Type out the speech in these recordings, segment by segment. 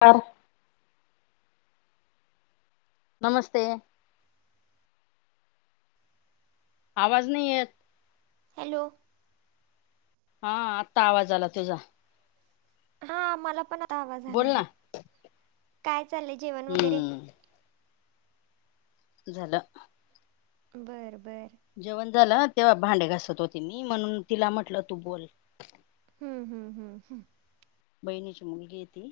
फार. नमस्ते. आवाज नाही येतं. हॅलो. हा. आत्ता आवाज आला तुझा. हा मला पण आता आवाज बोल आला. ना काय चाललंय जेवण वगैरे? हम्म झालं. बरं बरं. जेवण झालं. तेव्हा भांडे घासत होते मी. म्हणून तिला म्हटलं तू बोल. हम्म हम्म हम्म हम्. बहिणीची मुलगी आहे ती.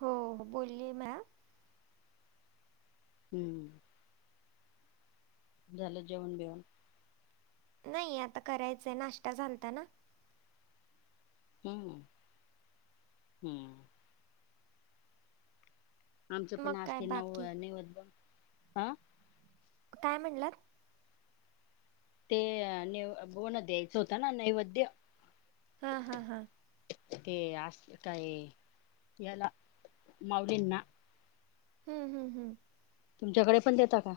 हो. बोली माया. [inaudible] झाल जेवण बिवन. नाही आता करायचं, नाष्टा झालता ना. हम्म हम्म. आमच्यात पण मग काय असते नऊ बाकी निवद दा. काय म्हणलात? ते निव भाऊला द्यायचा होता ना नैवैद्य. हा हा हा. ते असं काय आहे. याला मावडेल ना. हम्म हम्म हम्. तुमच्याकडे पण देता का?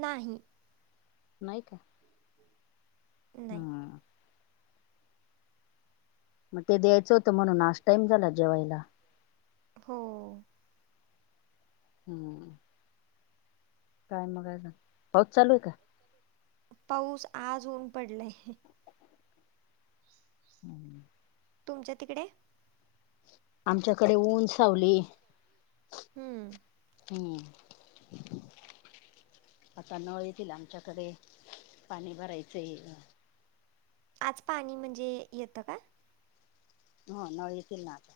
नाही. नाही. नाही. हम्म मग ते द्यायचं होत म्हणून आज टाईम झाला जेवायला. हो. हम्म. काय मग अजून? पाऊस चालू होता काय? पाऊस. आज ऊन पडलय. [inaudible] तुमच्यातिकडे? आमच्याकडे ऊन, सावली हम्म. हम्म. आता नळ येतील आमच्याकडे पाणी भरायचंय. आज पाणी म्हणजे येतं का? हो. नळ येतील ना आता.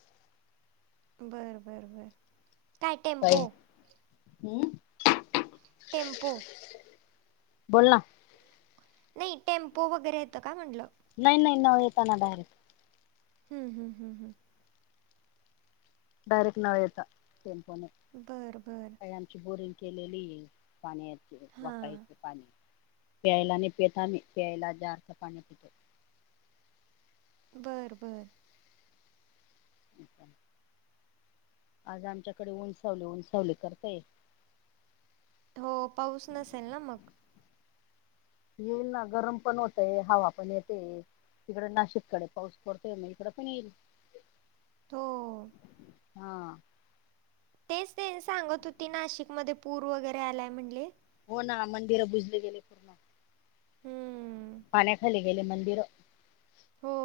बरं बर बर. काय टेम्पो हम्म. टेम्पु. बोल ना नई, टेम्पो वगैरे येतं का म्हणलं नाई नाई, नळ येतं ना डायरेक्ट हम्म हम्म हू डायरेक्ट नळ येतं, टेम्पोने बरं बरं ते आमची बोरिंग केलेली ए, पाणी येतं, हां वापरायचं पाणी प्यायला नाई प्येत आमी, प्यायला जारचं पाणी पितो. बर बर अच्छा आज आमच्याकडे ऊन सावली, ऊन सावली करतंय. हो, पाऊस नसेल ना मग येईल ना, गरम पण होतंय, हवा पण येतेए. तिकडं नाशिककडं पाऊस पडतोय, म इकडं पण येईल. हो.. हा. तेच ते सांगत होती, नाशिक मध्ये पूर वगैरे आलाय म्हणले हो ना, मंदिरं बुजले गेले पूर्ण हम्म पाण्याखाली गेले मंदिर हो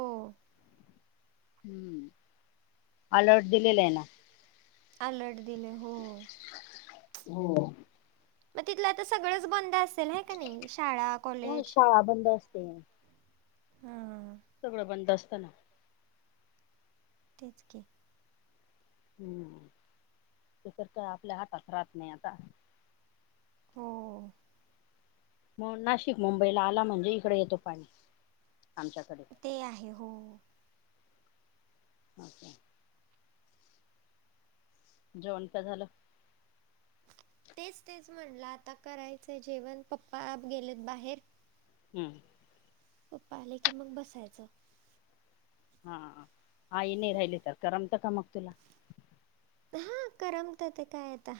हम्म, अलर्ट दिलेलं ए ना अलर्ट दिलंय हो हो. मग तिथलं आता सगळंच बंद असेल है की नई, शाळा, कॉलेज हा बंद असेल [inaudible] हां सगळं बंद असतं ना तेच की हम्म, ते तर काय आपल्या हाटात राहत नाई आता हो. मग नाशिक, मुंबईला आला म्हणजे इकडे येतो पाणी, आमच्याकडे ते आहे, हो. [unintelligible] जेवण काय झालं? तेच तेच, म्हणलं आता करायचंय जेवण, पप्पा गेलेत बाहेर हम्म. पप्पा आले की मग, बसायचं हा, आई नई राहिली का, करमतं का मग तुला? हा, करमतं तर काय आता.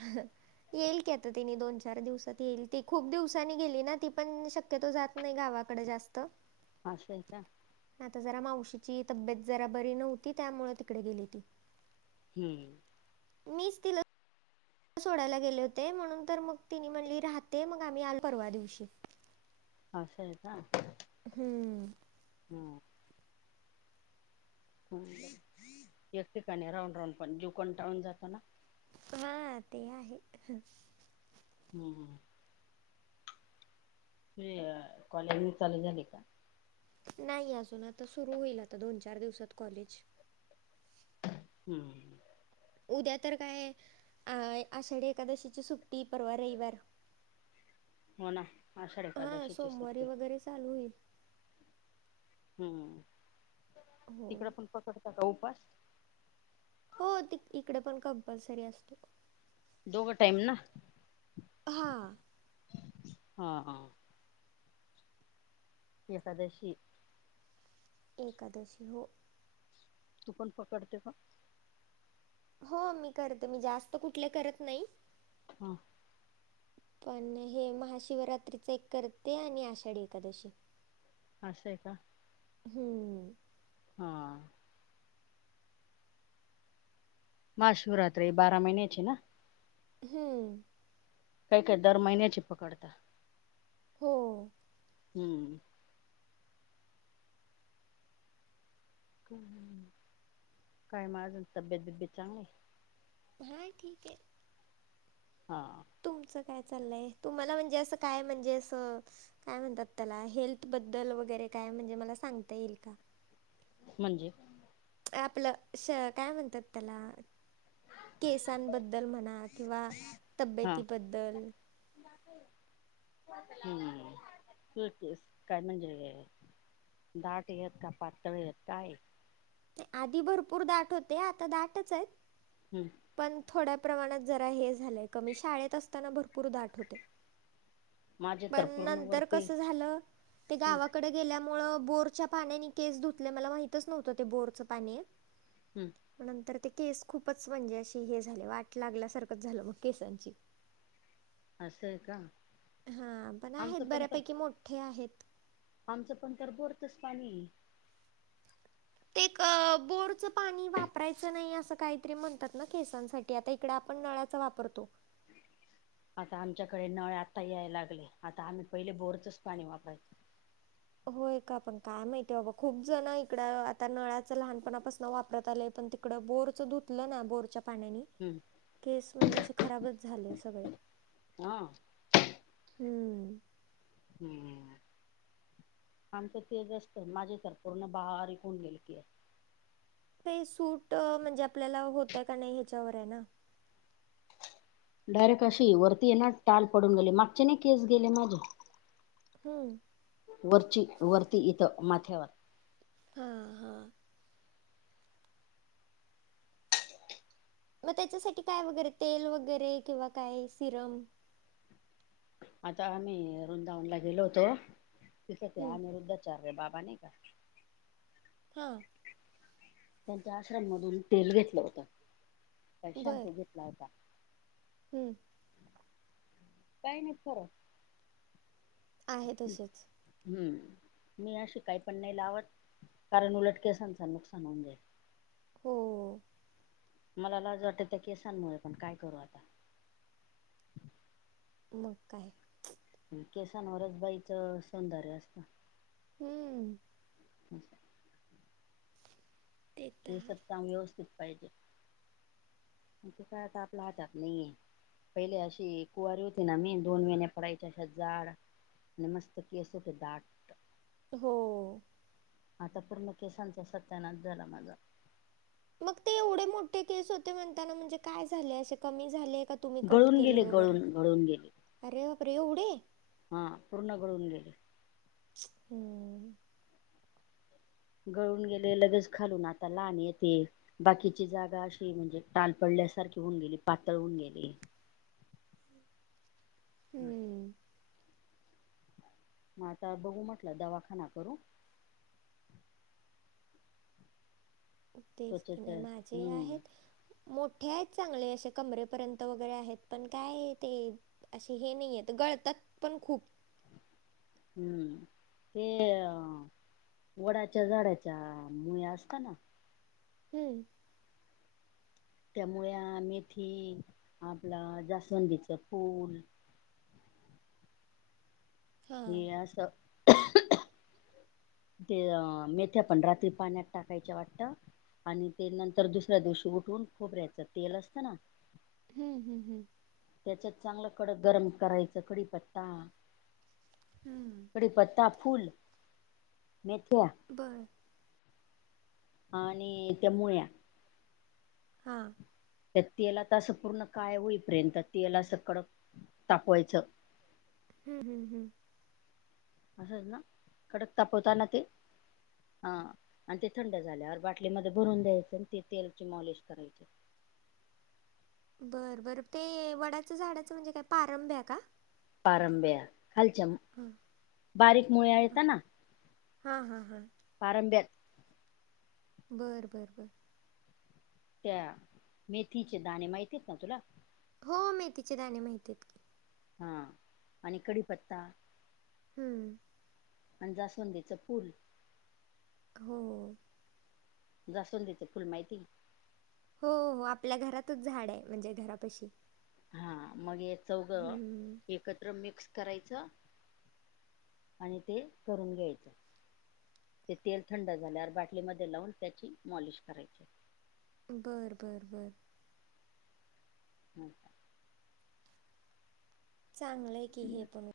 येईल की आता, तिनी दोन चार दिवसात येईल ती. खूप दिवसांनी गेली ना ती पण शक -क्यतो जात नाई गावाकडं जास्त आसं ए का? आता जरा मावशीची तब्येत, जरा बरी नव्हती त्यामुळे तिकडं गेली ती. हम्म मीच तिला सोडायला गेले होते म्हणून तर मग तिने म्हणली राहते मग आम्ही आलो परवा दिवशी आसं आहे का हम्म हम आणि काय एक ठिकाणी राहून राहून पण जीव कंटाळून जातो ना हा ते आहे हं हम् ते कॉलेज मग चालू झालय का नाही अजून आता सुरू होईल आता दोन चार दिवसात कॉलेज हम्म उद्या तर काय अ आषाढी एकादशीची सुट्टी परवा रविवार हो ना आषाढ एकादशीची सुट्टी परत चालू होईल हम्म हो. तिकडं पण पकडता का उपवास हो तिक इकडं पण कंपल्सरी असतो दोघं टाइम ना हा हा हा एकादशी एकादशी हो तू पण पकडते का हो मी करते मी जास्त कुठले करत नाही हा पण हे महाशिवरात्रीचं एक करते आणि आषाढी एकादशी असं आहे का हम्म हा महाशिवरात्री बारा महिन्याची ना हम्म काय काय दर महिन्याची पकडता हो हम्म हम हम हम काय मग अजून तब्येत बिब्येत चांगली आहे हाय ठीक आहे हा तुमचं काय चाललंय तुम्हाला म्हणजे असं काय म्हणजे असं काय म्हणतात त्याला हेल्थबद्दल वगैरे काय म्हणजे मला सांगता येईल का म्हणजे ते आपलं श काय म्हणतात त्याला केसांबद्दल म्हणा किंवा हा तब्येतीबद्दल हम्म हे केस काय म्हणजेल हे दाट येत की पातळ येत काय आहे आधी भरपूर दाट होते आता दाटच आहेत हम्म पण थोड्या प्रमाणात जरा हे झालंय कमी शाळेत असताना भरपूर दाट होते माझे तर पण पूर्ण नंतर वरती कस झाल ते हम्म गावाकड गेल्यामुळ बोरच्या पाण्याने केस धुतले मला माहितच नव्हत ते बोरच पाणी आहे. हम्म नंतर ते केस खूपच म्हणजे अशी हे झाले वाट लागल्यासारखच झाल मग केसांची. असय का. हा पण आमचं आहेत बऱ्यापैकी मोठे आहेत. आमच पण तर बोरचच पाणी आहे. ते एक बोरच पाणी वापरायच नाही अस काहीतरी म्हणतात ना केसांसाठी. आता इकड आपण नळाच वापरतो. आता आमच्याकडे नळ आता यायला लागले आता आम्ही पहिले बोरचच पाणी वापरायचो. होय का पण काय माहितीय आहे बाबा खूप जण इकड आता नळाच लहानपणापासून वापरत आलेय पण ते इकड बोरच धुतल ना बोरच्या पाण्यानी हम्म केस म्हणजे असे खराबच झाले सगळे. हा हम्म हम्म आमच तेच असत माझे तर पूर्ण बारीक होऊन गेले केस. ते सूट म्हणजे आपल्याला होतय का नाही ह्याच्यावर आहे ना. डायरेक्ट अशी वरती ये ना टाल पडून गेली मागचे नाही केस गेले माझे. हम्म वरची वरती इथ माथ्यावर. हां हां मग त्याच्यासाठी काय वगैरे तेल वगैरे किंवा काय सिरम. आता आम्ही वृंदावनला गेलो होतो तिथ ते हम्म अनिरुद्धाचे बाबा नाही का हां त्यांच्या आश्रम मधून तेल घेतल होत का बर शॅम्पू घेतला होता. हम्म काही नाहीत करत. आहे तसेच. हम्म मी अशी काही पण नाही लावत कारण उलट केसांच नुकसान होऊन जाईल. हो मला लाज वाटते त्या केसांमुळ पण काय करू आता. मग काय? केसांवरच बाईच सौंदर्य असत. हम्म [inaudible] ते तर हे आहे. सत्ताम व्यवस्थित पाहिजे ते काय आता आपल्या हातात नाहीये. पहिले अशी कुवारी होती ना मी दोन वेन्या पडायच्या अशा जाड. आणि मस्त केस होते दाट. हो आता पूर्ण केसांचा सत्यानाश झाला माझा. मग ते एवढे मोठे केस होते म्हणताना काय झाले असे कमी झाले का तुम्ही कट गळून केले गेले वगैरे गळून गळून अरे बापरे एवढे? हां पूर्ण गळून गेले. हम्म, गळून गेले लगेच खालून आता लहान येतील. बाकीची जागा अशी म्हणजे टाल पडल्यासारखी होऊन गेली, पातळ होऊन गेली. हा. हम्म. म आता बघू म्हटलं दवाखाना करू. तेच कि त्वचेच नाय माझे हम्म आहेत. मोठे आहेत चांगले असे कमरेपर्यंत वगैरे आहेत, पण काय ते असे हे नाहियेत, गळतात पण खूप. हम्म, ते अ वडाच्या झाडाच्या मूळ्या असताना हम्म! त्या मूळ्या, मेथी आपल जास्वंदीचं फूल हा ते असं खो -खो ते अ मेथ्या पण रात्री पाण्यात टाकायच्या वाटत. आणि ते नंतर दुसऱ्या दिवशी उठून खोबऱ्यायचं तेल असतं ना? हम्म, हम्म हम्. त्याच्यात चांगलं कडक गरम करायचं कढीपत्ता हम्म. कढीपत्ता, फुल मेथ्या बरं. आणि त्या मूळ्या. हा. त्या तेलात असं पूर्ण काळे हो हुईपर्यंत तेलं असं कडक तापवायचं. हम्म हम् हम्म. असंच ना कडक तापवताना ते हा, आणि ते थंड झाल्यावर बाटलीमध्ये भरून द्यायच, ते तेलंची मॉलिश करायची. बरं बरं ते वडाच झाडाचं म्हणजे काय पारंब्या का? पारंब्या खालच्या हा. बारीक मुळ्या येत ना? हा हा हा. पारंब्यात. बरं, बरं, बरं. त्या, मेथीचे दाणे माहिती आहेत ना तुला? हो, मेथीचे दाणे माहितीहेत कि. हा, आणि कढीपत्ता. हम्म. आणि जास्वंदीच फुल. हो. जास्वंदीचं फुल माहिती? हो हो आपल्या घरातच झाड हाय, म्हणजे घरापशी. हा मग ये चौघ हम्म एकत्र मिक्स करायचं आणि ते करून घ्यायचं. ते तेल थंड झाल्यावर बाटलीमध्ये लावून त्याची मॉलिश करायची. बर बर बर. हम्. चांगलय की हे पण.